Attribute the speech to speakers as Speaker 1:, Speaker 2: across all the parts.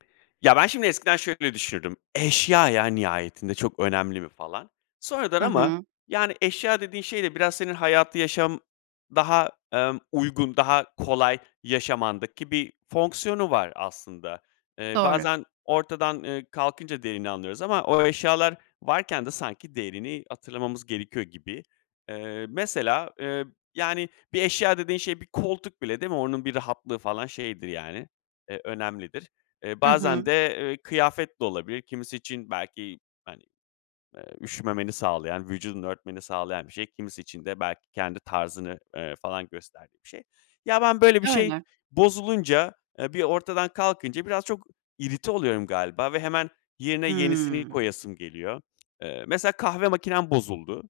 Speaker 1: Ya, ben şimdi eskiden şöyle düşünürdüm: "Eşya, ya, nihayetinde, çok önemli mi?" falan. Sonradan
Speaker 2: Hı
Speaker 1: ama,
Speaker 2: hı.
Speaker 1: yani, eşya dediğin şey de biraz senin hayatı yaşam daha, emm, uygun, daha kolay yaşamandaki bir fonksiyonu var aslında. Eee,
Speaker 2: Doğru.
Speaker 1: bazen ortadan, eee, kalkınca değerini anlıyoruz ama o eşyalar varken de sanki değerini hatırlamamız gerekiyor gibi. Eee, mesela, eee, yani, bir eşya dediğin şey, bir koltuk bile, değil mi, onun bir rahatlığı falan şeydir yani, eee, önemlidir. Eee,
Speaker 2: Hı
Speaker 1: bazen
Speaker 2: hı.
Speaker 1: de, ııı, kıyafet de olabilir. Kimisi için belki, hani, eee, üşümemeni sağlayan, vücudunu örtmeni sağlayan bir şey. Kimisi için de belki kendi tarzını, ııı, falan gösterdiği bir şey. Ya, ben, böyle, bir şey
Speaker 2: Öyle.
Speaker 1: bozulunca, eee, bir ortadan kalkınca biraz çok irite oluyorum galiba ve hemen yerine yenisini
Speaker 2: Hımm.
Speaker 1: koyasım geliyor. Eee, mesela kahve makinem bozuldu. Iıı,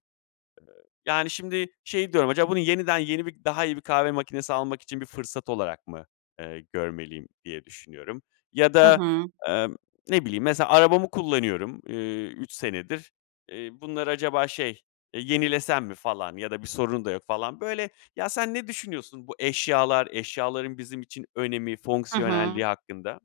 Speaker 1: yani, şimdi şey diyorum: "Acaba bunu yeniden yeni bir, daha iyi bir kahve makinesi almak için bir fırsat olarak mı, eee, görmeliyim?" diye düşünüyorum ya
Speaker 2: Hı
Speaker 1: da,
Speaker 2: hı.
Speaker 1: emm, ne bileyim, mesela arabamı kullanıyorum, eee, 3 senedir. Eee, bunları acaba şey, eee, "Yenilesem mi?" falan ya da bir sorunu da yok falan. Böyle Ya, sen ne düşünüyorsun bu eşyalar eşyaların bizim için önemi,
Speaker 2: Hı hı.
Speaker 1: fonksiyonelliği hakkında?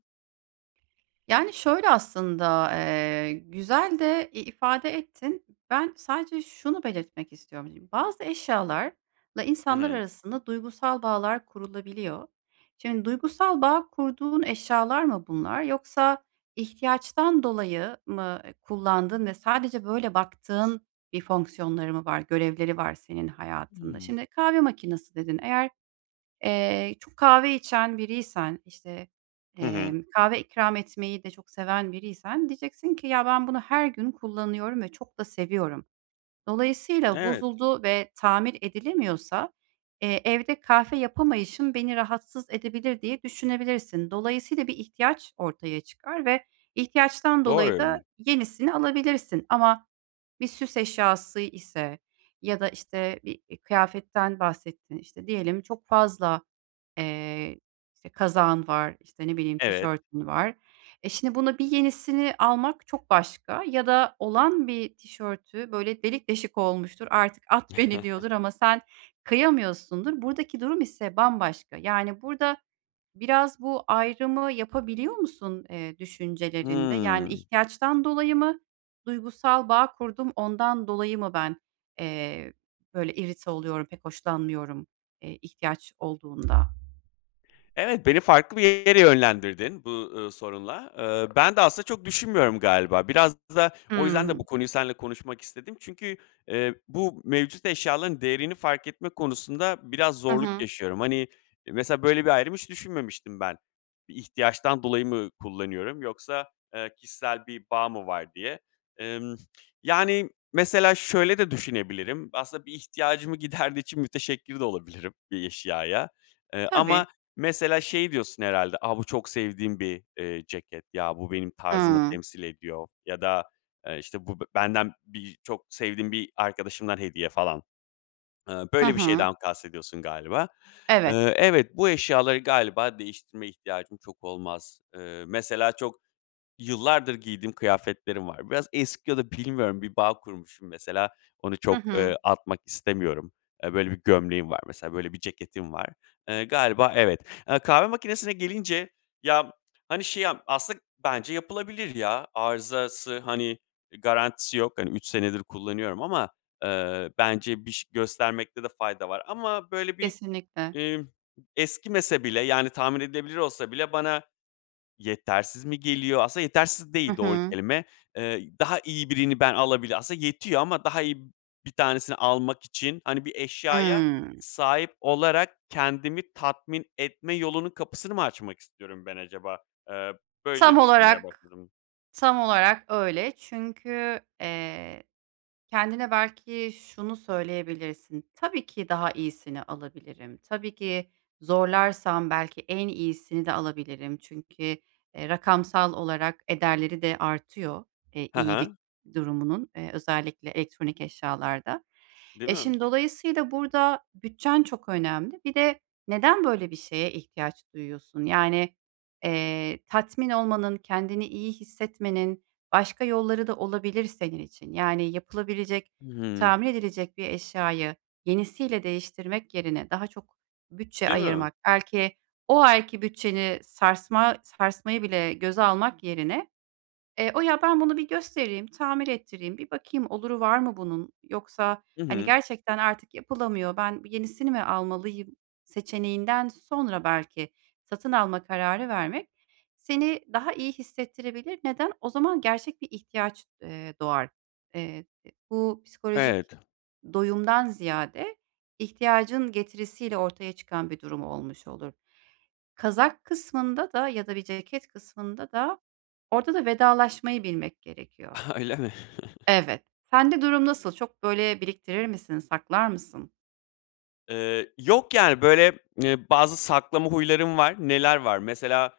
Speaker 2: Yani, şöyle aslında. Eee, güzel de i ifade ettin. Ben sadece şunu belirtmek istiyorum şimdi. Bazı eşyalarla
Speaker 1: Hı
Speaker 2: insanlar
Speaker 1: hı.
Speaker 2: arasında duygusal bağlar kurulabiliyor. Şimdi duygusal bağ kurduğun eşyalar mı bunlar yoksa ihtiyaçtan dolayı mı, eee, kullandığın ve sadece böyle baktığın bir fonksiyonları mı var, Görevleri var senin hayatında?
Speaker 1: Hıı.
Speaker 2: Şimdi "Kahve makinesi" dedin. Eğer, eee, çok kahve içen biriysen, işte,
Speaker 1: Hı hı.
Speaker 2: emm, kahve ikram etmeyi de çok seven biriysen diyeceksin ki: "Ya ben bunu her gün kullanıyorum ve çok da seviyorum. Dolayısıyla
Speaker 1: Evet.
Speaker 2: bozuldu ve tamir edilemiyorsa, eee, evde kahve yapamayışım beni rahatsız edebilir." diye düşünebilirsin. Dolayısıyla bir ihtiyaç ortaya çıkar ve ihtiyaçtan dolayı
Speaker 1: Doğru.
Speaker 2: da yenisini alabilirsin ama bir süs eşyası ise ya da işte, bir, eee, kıyafetten bahsettin, işte, diyelim çok fazla, eee, kazağın var, işte, ne bileyim
Speaker 1: Evet.
Speaker 2: tişörtün var. E, şimdi buna bir yenisini almak çok başka ya da olan bir tişörtü böyle delik deşik olmuştur, "artık at beni diyordur." ama sen kıyamıyorsundur. Buradaki durum ise bambaşka. Yani, burada biraz bu ayrımı yapabiliyor musun, eee, düşüncelerinde yani
Speaker 1: Hıı.
Speaker 2: ihtiyaçtan dolayı mı? Duygusal bağ kurdum, ondan dolayı mı ben, eee, böyle, irite oluyorum, pek hoşlanmıyorum, eee, ihtiyaç olduğunda?
Speaker 1: Evet, beni farklı bir yere yönlendirdin bu, ııı, sorunla. Eee, ben de aslında çok düşünmüyorum galiba. Biraz da o yüzden de
Speaker 2: Hıı.
Speaker 1: bu konuyu seninle konuşmak istedim. Çünkü, eee, bu mevcut eşyaların değerini fark etme konusunda biraz
Speaker 2: Hı
Speaker 1: zorluk
Speaker 2: hı.
Speaker 1: yaşıyorum. Hani, mesela böyle bir ayrım hiç düşünmemiştim ben. Bir ihtiyaçtan dolayı mı kullanıyorum yoksa, eee, kişisel bir bağ mı var diye? Emm, yani, mesela şöyle de düşünebilirim. Aslında bir ihtiyacımı giderdiği için müteşekkir de olabilirim, bir eşyaya, eee, ama
Speaker 2: Tabii.
Speaker 1: mesela şey diyorsun herhâlde. "A, bu çok sevdiğim bir, eee, ceket. Ya bu benim tarzımı
Speaker 2: Hıı.
Speaker 1: temsil ediyor" ya da, eee, işte, "Bu benden birçok sevdiğim bir arkadaşımdan hediye" falan. Eee,
Speaker 2: Hı
Speaker 1: böyle bir
Speaker 2: hı.
Speaker 1: şeyden kastediyorsun galiba.
Speaker 2: Evet.
Speaker 1: Eee, evet, bu eşyaları galiba değiştirme ihtiyacım çok olmaz. Eee, mesela çok yıllardır giydiğim kıyafetlerim var. Biraz eski ya da bilmiyorum bir bağ kurmuşum mesela. Onu
Speaker 2: Hı
Speaker 1: çok,
Speaker 2: hı.
Speaker 1: eee, atmak istemiyorum. Eee, böyle bir gömleğim var mesela. Böyle bir ceketim var. Eee, galiba evet. Eee, kahve makinesine gelince, ya hani şey, aslında bence yapılabilir ya. Arızası, hani, eee, garantisi yok. Hani, 3 senedir kullanıyorum ama, eee, bence bir ş göstermekte de fayda var ama, böyle, bir,
Speaker 2: Kesinlikle.
Speaker 1: emm, eskimese bile yani tahmin edilebilir olsa bile bana yetersiz mi geliyor? Aslında yetersiz
Speaker 2: Hı
Speaker 1: değil doğru
Speaker 2: hı.
Speaker 1: kelime. Eee, daha iyi birini ben alabilir Aslında yetiyor ama daha iyi 1 tanesini almak için, hani, bir eşyaya
Speaker 2: Hıı.
Speaker 1: sahip olarak kendimi tatmin etme yolunun kapısını mı açmak istiyorum ben acaba? Eee, böyle
Speaker 2: Tam
Speaker 1: düşünmeye
Speaker 2: olarak
Speaker 1: başladım.
Speaker 2: tam olarak öyle. Çünkü, eee, kendine belki şunu söyleyebilirsin. Tabii ki, daha iyisini alabilirim. Tabii ki, zorlarsam belki en iyisini de alabilirim. Çünkü, eee, rakamsal olarak ederleri de artıyor, eee,
Speaker 1: He
Speaker 2: iyilik
Speaker 1: he.
Speaker 2: durumunun, eee, özellikle elektronik eşyalarda.
Speaker 1: Değil
Speaker 2: E,
Speaker 1: mi?
Speaker 2: şimdi dolayısıyla burada, bütçen çok önemli. Bir de neden böyle bir şeye ihtiyaç duyuyorsun? Yani, eee, tatmin olmanın, kendini iyi hissetmenin, başka yolları da olabilir senin için, yani, yapılabilecek,
Speaker 1: Hıı.
Speaker 2: tamir edilecek bir eşyayı yenisiyle değiştirmek yerine daha çok bütçe
Speaker 1: Değil mi?
Speaker 2: ayırmak, belki o ayki bütçeni sarsma sarsmayı bile göze almak yerine, eee, "O ya ben bunu bir göstereyim, tamir ettireyim, bir bakayım oluru var mı bunun yoksa,
Speaker 1: Hı
Speaker 2: hani,
Speaker 1: hı.
Speaker 2: gerçekten artık yapılamıyor, ben yenisini mi almalıyım?" seçeneğinden sonra belki satın alma kararı vermek seni daha iyi hissettirebilir. Neden? O zaman gerçek bir ihtiyaç, eee, doğar. Eee, eee, bu psikolojik
Speaker 1: Evet.
Speaker 2: doyumdan ziyade ihtiyacın getirisiyle ortaya çıkan bir durum olmuş olur. Kazak kısmında da ya da bir ceket kısmında da orada da vedalaşmayı bilmek gerekiyor.
Speaker 1: Öyle mi?
Speaker 2: Evet. Sende durum nasıl? Çok böyle biriktirir misin? Saklar mısın?
Speaker 1: Eee, yok yani, böyle, eee, bazı saklama huylarım var. Neler var: Mesela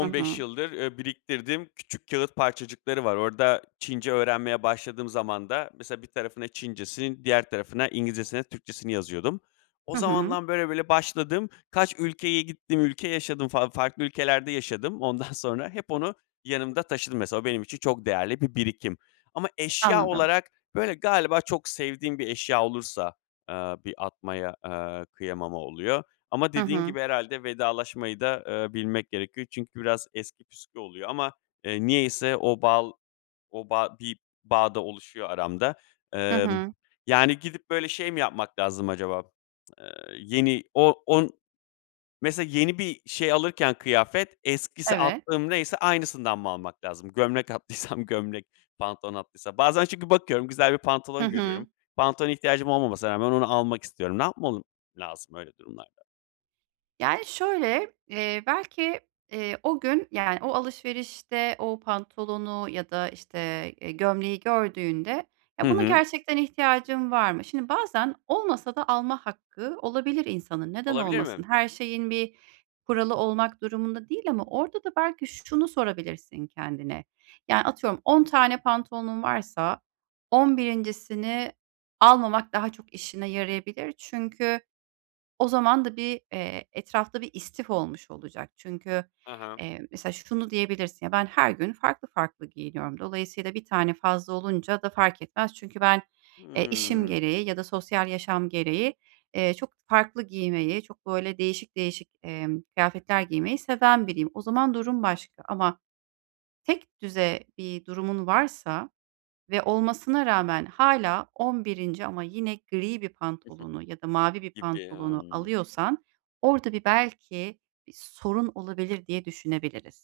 Speaker 2: Hı hı.
Speaker 1: yıldır, eee, biriktirdiğim küçük kâğıt parçacıkları var. Orada, Çince öğrenmeye başladığım zamanda mesela bir tarafına Çincesini, diğer tarafına İngilizcesini, Türkçesini yazıyordum. O
Speaker 2: Hı hı.
Speaker 1: zamandan, böyle böyle başladım. Kaç ülkeye gittim, ülke yaşadım falan farklı ülkelerde yaşadım. Ondan sonra hep onu yanımda taşıdım mesela. O benim için çok değerli bir birikim ama eşya
Speaker 2: Anladım.
Speaker 1: olarak, böyle, galiba çok sevdiğim bir eşya olursa, eee, bir atmaya, eee, kıyamama oluyor ama
Speaker 2: Hı
Speaker 1: dediğin
Speaker 2: hı.
Speaker 1: gibi, herhâlde vedalaşmayı da, eee, bilmek gerekiyor çünkü biraz eski püskü oluyor ama, eee, niyeyse o bal o bağ bir bağ da oluşuyor aramda.
Speaker 2: Hı
Speaker 1: Emm,
Speaker 2: hı.
Speaker 1: yani, gidip böyle, şey mi yapmak lazım acaba? Iıı, yeni o on mesela yeni bir şey alırken, kıyafet, eskisi,
Speaker 2: Evet.
Speaker 1: attığım neyse aynısından mı almak lazım? Gömlek attıysam gömlek, pantolon attıysam. Bazen çünkü bakıyorum güzel bir
Speaker 2: Hı
Speaker 1: pantolon
Speaker 2: hı.
Speaker 1: görüyorum. Pantolona ihtiyacım olmamasına rağmen onu almak istiyorum. Ne yapmalım lazım öyle durumlarda?
Speaker 2: Yani şöyle, eee, belki, eee, o gün, yani, o alışverişte o pantolonu ya da, işte, e, gömleği gördüğünde ya,
Speaker 1: Hı
Speaker 2: buna
Speaker 1: hı.
Speaker 2: gerçekten ihtiyacım var mı? Şimdi bazen olmasa da alma hakkı olabilir insanın, neden
Speaker 1: Olabilir
Speaker 2: olmasın?
Speaker 1: mi?
Speaker 2: Her şeyin bir kuralı olmak durumunda değil, ama orada da belki şunu sorabilirsin kendine. Yani, atıyorum 10 tane pantolonun varsa 11'incisini almamak daha çok işine yarayabilir. Çünkü o zaman da bir, eee, etrafta bir istif olmuş olacak. Çünkü,
Speaker 1: Ha ha.
Speaker 2: eee, mesela şunu diyebilirsin: Ya, ben her gün farklı farklı giyiniyorum. Dolayısıyla bir tane fazla olunca da fark etmez. Çünkü ben, eee, işim
Speaker 1: Hımm.
Speaker 2: gereği ya da sosyal yaşam gereği, eee, çok farklı giymeyi, çok böyle değişik değişik, emm, kıyafetler giymeyi seven biriyim. O zaman durum başka, ama tekdüze bir durumun varsa ve olmasına rağmen hâlâ 11'inci ama yine gri bir pantolonu ya da mavi bir
Speaker 1: Gibi,
Speaker 2: pantolonu
Speaker 1: hımm.
Speaker 2: alıyorsan orada bir belki bir sorun olabilir diye düşünebiliriz.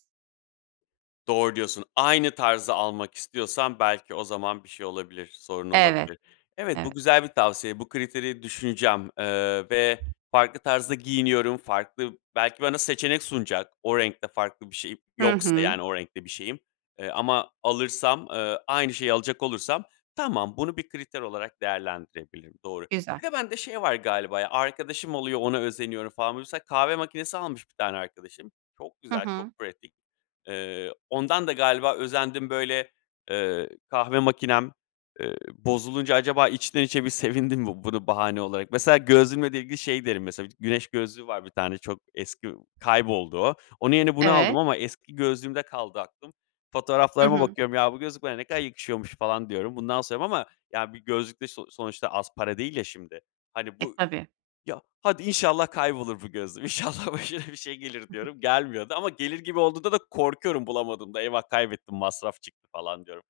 Speaker 1: Doğru diyorsun. Aynı tarzı almak istiyorsam belki o zaman bir şey olabilir, sorun
Speaker 2: Evet.
Speaker 1: olabilir. Evet,
Speaker 2: Evet.
Speaker 1: bu güzel bir tavsiye. Bu kriteri düşüneceğim, eee, ve farklı tarzda giyiniyorum. Farklı belki bana seçenek sunacak o renkte farklı bir şey
Speaker 2: Hı
Speaker 1: yoksa,
Speaker 2: hı.
Speaker 1: yani, o renkte bir şeyim, eee, ama alırsam, eee, aynı şeyi alacak olursam tamam, bunu bir kriter olarak değerlendirebilirim. Doğru.
Speaker 2: Güzel.
Speaker 1: Bir de bende şey var galiba ya, arkadaşım oluyor, ona özeniyorum falan. Mesela kahve makinesi almış bir tane arkadaşım. Çok
Speaker 2: Hı
Speaker 1: güzel, çok
Speaker 2: hı.
Speaker 1: pratik. Eee, ondan da galiba özendim böyle, eee, kahve makinem, eee, bozulunca acaba içten içe bir sevindim mi bunu bahane olarak. Mesela gözlüğümle de ilgili şey derim mesela. Güneş gözlüğü var bir tane çok eski kayboldu o. Onun yerine bunu aldım
Speaker 2: Evet.
Speaker 1: ama eski gözlüğümde kaldı aklım.
Speaker 2: Hı
Speaker 1: Fotoğraflarıma
Speaker 2: hı.
Speaker 1: bakıyorum: "Ya, bu gözlük bana ne kadar yakışıyormuş!" falan diyorum. Bundan, [unintelligible] ama ya bir gözlük de so sonuçta az para değil ya şimdi. Hani,
Speaker 2: E,
Speaker 1: bu
Speaker 2: tabii.
Speaker 1: "Ya, hadi inşallah kaybolur bu gözlüğüm. İnşallah başına bir şey gelir." diyorum. Gelmiyor da ama gelir gibi olduğunda da korkuyorum bulamadığımda. "Eyvah, kaybettim masraf çıktı!" falan diyorum.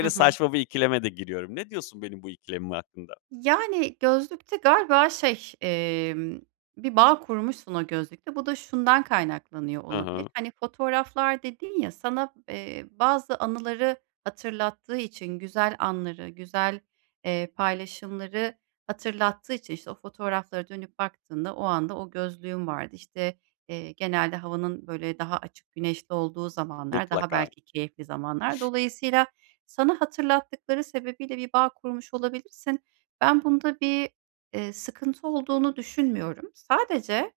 Speaker 2: Hı hı.
Speaker 1: saçma bir ikileme de giriyorum. Ne diyorsun benim bu ikilemim hakkında?
Speaker 2: Yani, gözlükte galiba şey, emm, bir bağ kurmuşsun o gözlükle. Bu da şundan kaynaklanıyor
Speaker 1: Hı hı.
Speaker 2: olabilir. Hani, fotoğraflar dedin ya, sana, eee, bazı anıları hatırlattığı için güzel anları, güzel, eee, paylaşımları hatırlattığı için, işte, o fotoğraflara dönüp baktığında, o anda o gözlüğün vardı. İşte, eee, genelde havanın böyle daha açık güneşli olduğu zamanlar, daha
Speaker 1: Mutlaka.
Speaker 2: belki keyifli zamanlar. Dolayısıyla, sana hatırlattıkları sebebiyle bir bağ kurmuş olabilirsin. Ben bunda bir, eee, sıkıntı olduğunu düşünmüyorum. Sadece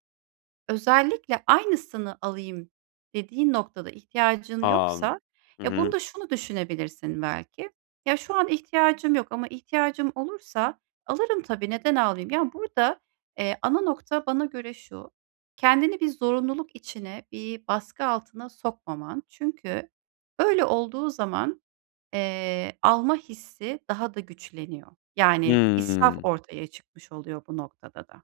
Speaker 2: özellikle aynısını alayım dediğin noktada ihtiyacın
Speaker 1: A!
Speaker 2: yoksa,
Speaker 1: Hı
Speaker 2: eee,
Speaker 1: hı.
Speaker 2: bunda şunu düşünebilirsin belki: "Ya, şu an ihtiyacım yok ama ihtiyacım olursa alırım tabii. Neden almayayım?" Ya, burada, eee, ana nokta bana göre şu: Kendini bir zorunluluk içine, bir baskı altına sokmaman. Çünkü öyle olduğu zaman, eee, alma hissi daha da güçleniyor. Yani, israf
Speaker 1: Imm.
Speaker 2: ortaya çıkmış oluyor bu noktada da.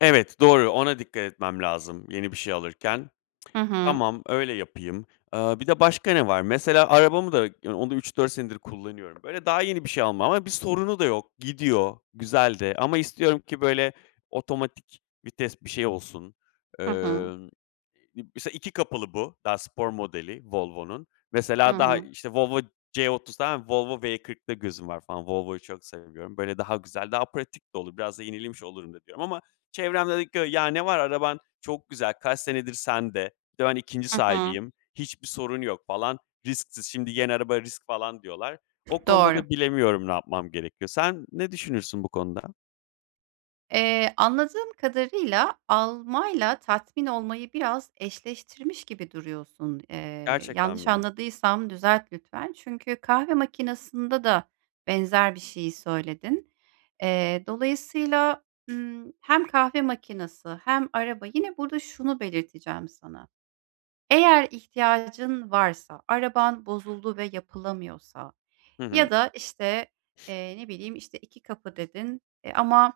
Speaker 1: Evet, doğru; ona dikkat etmem lazım yeni bir şey alırken.
Speaker 2: Hı hı.
Speaker 1: Tamam, öyle yapayım. Eee, bir de başka ne var? Mesela arabamı da yan onu da 3-4 senedir kullanıyorum. Böyle daha yeni bir şey almam ama bir sorunu da yok; gidiyor, güzel de. Ama istiyorum ki böyle otomatik vites bir şey olsun.
Speaker 2: Hı hı.
Speaker 1: Emm, m mesela 2 kapılı bu, daha spor modeli Volvo'nun.
Speaker 2: Hı
Speaker 1: Mesela, daha,
Speaker 2: hı.
Speaker 1: işte, Volvo C30 tamam mı, Volvo V40'ta gözüm var falan; Volvo'yu çok seviyorum. Böyle daha güzel, daha pratik de olur. Biraz da yenilemiş olurum da diyorum ama çevrem de diyor ki "Ya, ne var, araban çok güzel, kaç senedir sende." Bir de ben 2'nci
Speaker 2: Hı hı.
Speaker 1: sahibiyim. Hiçbir sorun yok falan, risksiz; şimdi yeni araba risk falan diyorlar. O konuda
Speaker 2: Doğru.
Speaker 1: da bilemiyorum ne yapmam gerekiyor. Sen ne düşünürsün bu konuda?
Speaker 2: Eee, anladığım kadarıyla almayla tatmin olmayı biraz eşleştirmiş gibi duruyorsun. Eee,
Speaker 1: Gerçekten
Speaker 2: yanlış
Speaker 1: mem
Speaker 2: anladıysam düzelt lütfen. Çünkü kahve makinasında da benzer bir şeyi söyledin. Eee, dolayısıyla, ımm, hem kahve makinesi hem araba burada şunu belirteceğim sana. Eğer ihtiyacın varsa, araban bozuldu ve yapılamıyorsa
Speaker 1: Hı hı.
Speaker 2: ya da işte, eee, ne bileyim, işte, 2 kapı dedin, eee, ama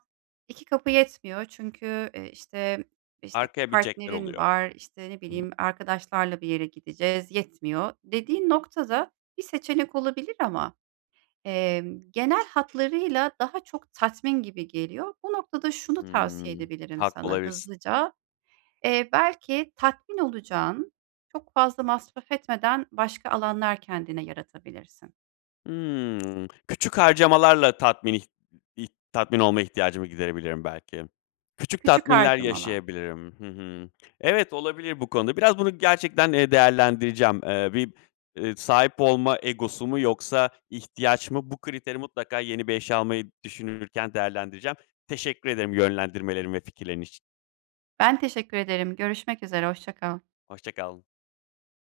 Speaker 2: 2 kapı yetmiyor çünkü, eee, işte, işte
Speaker 1: Arkaya binecekler
Speaker 2: partnerin
Speaker 1: oluyor,
Speaker 2: var; işte, ne
Speaker 1: hımm.
Speaker 2: bileyim, arkadaşlarla bir yere gideceğiz, yetmiyor dediğin noktada bir seçenek olabilir ama, emm, genel hatlarıyla daha çok tatmin gibi geliyor. Bu noktada şunu tavsiye
Speaker 1: Hımm,
Speaker 2: edebilirim
Speaker 1: haklı
Speaker 2: sana
Speaker 1: olabilirsin.
Speaker 2: hızlıca: Eee, belki tatmin olacağın, çok fazla masraf etmeden başka alanlar kendine yaratabilirsin.
Speaker 1: Hımm. Küçük harcamalarla tatmin ih ih tatmin olma ihtiyacımı giderebilirim belki. Küçük
Speaker 2: Küçük
Speaker 1: tatminler
Speaker 2: harcamalar.
Speaker 1: yaşayabilirim. Hı hı, evet olabilir bu konuda; biraz bunu gerçekten, eee, değerlendireceğim. Eee, bir, eee, sahip olma egosu mu yoksa ihtiyaç mı? Bu kriteri mutlaka yeni bir eşya almayı düşünürken değerlendireceğim. Teşekkür ederim yönlendirmelerin ve fikirlerin için.
Speaker 2: Ben teşekkür ederim. Görüşmek üzere, hoşça kal.
Speaker 1: Hoşça kal.